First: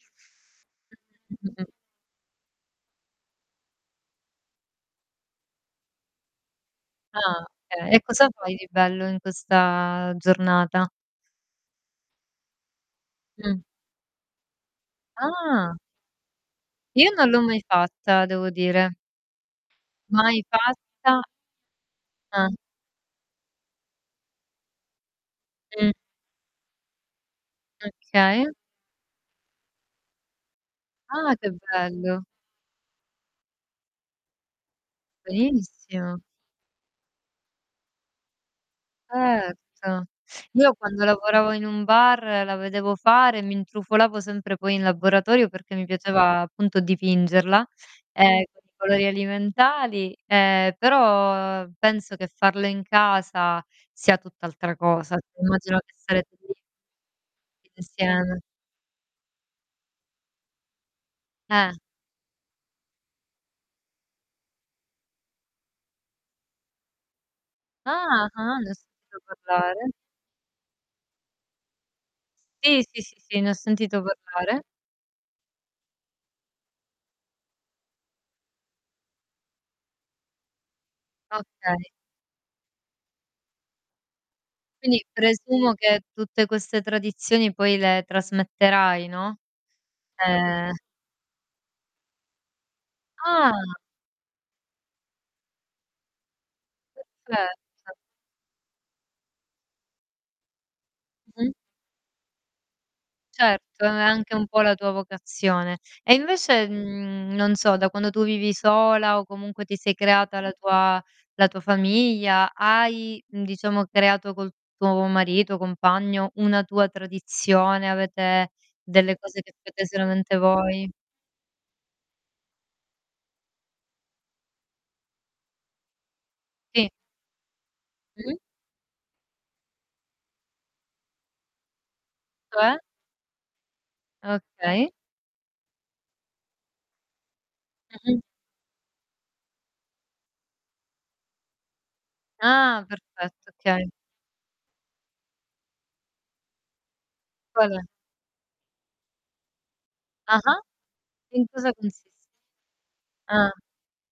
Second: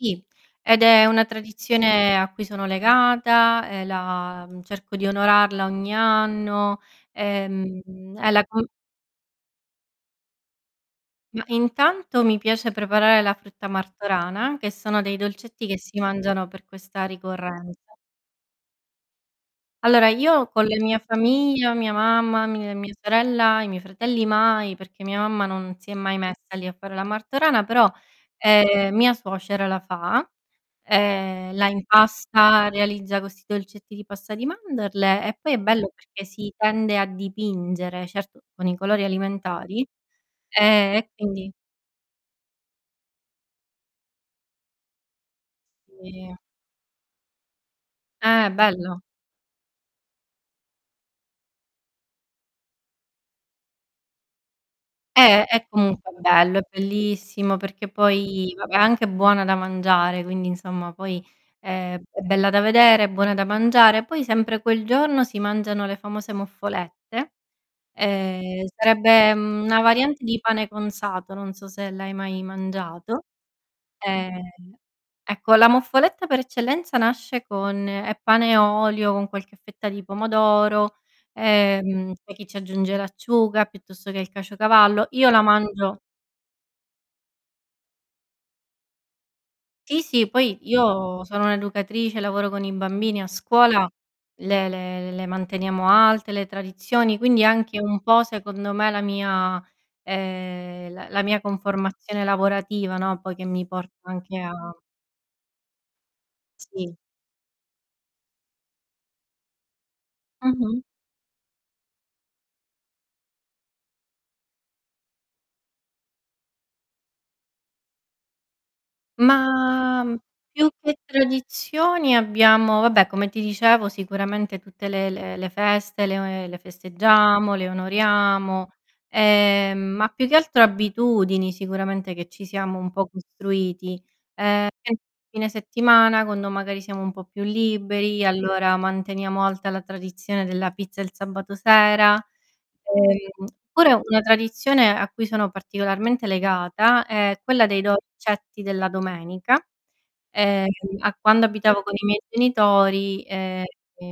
Sì, ed è una Mh, mh, mh. tradizione a cui sono legata, e la, mhmm, cerco di onorarla ogni anno, Ah, okay. E ehm, cosa e la fai di col bello in questa giornata? Ma, intanto mi piace preparare la Mh. frutta Martorana, che sono dei dolcetti Ah. che si mangiano per questa Io non l'ho mai ricorrenza. fatta, devo dire. Allora, Mai io con le mia fatta famiglia, mia mamma, Ah. mie mia sorella, i miei fratelli mai, perché mia mamma non si è Mh. mai messa lì a fare la Martorana, però, Okay. ehm, mia suocera la fa, Ah, che ehm, la bello. impasta, realizza questi dolcetti di pasta di mandorle e poi è bello Benissimo. perché si tende a dipingere, certo con i colori alimentari; Erto. Io ehm, quando e quindi lavoravo in un bar, la vedevo fare, mi intrufolavo sempre poi in laboratorio perché mi Sì. piaceva, appunto, dipingerla, ehm, Eh, con i bello. colori alimentari, ehm, però penso che farlo in casa sia tutt'altra cosa. Eh, è Immagino che comunque sarete lì bello, è bellissimo perché insieme. poi, vabbè, è anche buona da mangiare, quindi insomma poi Eh. è è bella da vedere, buona da mangiare, poi sempre quel giorno si mangiano le famose Muffolette; Ah. Ah, ehm, ne ho sentito sarebbe, mhmm, una parlare. variante di pane cunzato, non so se l'hai mai Sì, sì, sì, mangiato. sì, ne ho sentito Ehm, parlare. ecco la Moffoletta per eccellenza nasce con è pane e olio con qualche fetta di pomodoro, Okay. ehm, poi chi ci aggiunge l'acciuga piuttosto che il Quindi caciocavallo; io la presumo mangio che tutte queste tradizioni poi le trasmetterai, no. Ti sì, poi Ehm. io sono un'educatrice, lavoro con i bambini a Ah! scuola, le le le manteniamo alte le tradizioni, quindi anche Certo. un po' secondo me la mia ehm, la la mia Mh. conformazione lavorativa, no, poi che mi Certo, è porta anche anche un a po' la tua vocazione. E invece, Sì. mhmm, non so da quando tu vivi sola o comunque ti sei creata la Mh-mh. tua la tua famiglia, hai, mhmm, diciamo, creato col tuo marito, compagno, una tua tradizione? Avete delle cose che fate Ma, mhmm, solamente più voi? che tradizioni abbiamo, vabbè, come ti dicevo sicuramente tutte le le le feste, le o ehm, le Sì. festeggiamo, le Mh-mh. onoriamo; ehm, ma più che altro abitudini, sicuramente, che ci Cioè? siamo un po' costruiti. Ehm, Okay. [unintelligible] fine settimana, quando magari siamo un po' più Mh-mh. liberi, allora manteniamo alta la tradizione della pizza il sabato sera; Ah, ehm, perfetto, okay. pure una tradizione a cui sono particolarmente legata è quella dei [unintelligible] dolcetti della domenica, Ah-ah. ehm, a quando In cosa abitavo con i consist miei genitori, Ah. ehm,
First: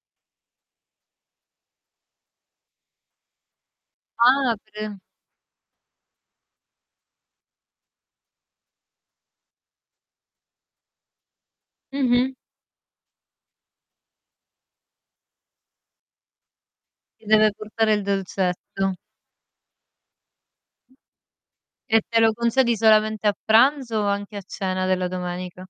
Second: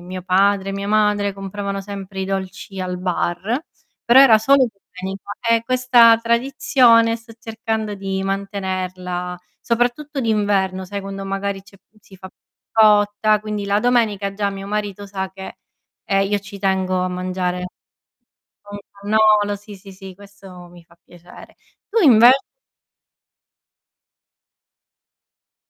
mio padre, mia madre compravano sempre i dolci al bar, però era solo Padre domenica e questa tradizione sto cercando di mantenerla, soprattutto d'inverno, sai, quando magari c'è si fa Mh-mh. [unintelligible] quindi la domenica già mio marito sa che, ehm, io ci tengo a Ti deve mangiare portare il un dolcetto. cannolo, sì, sì, sì, questo mi fa piacere. E Tu, te lo invec concedi solamente a pranzo o anche a cena della domenica?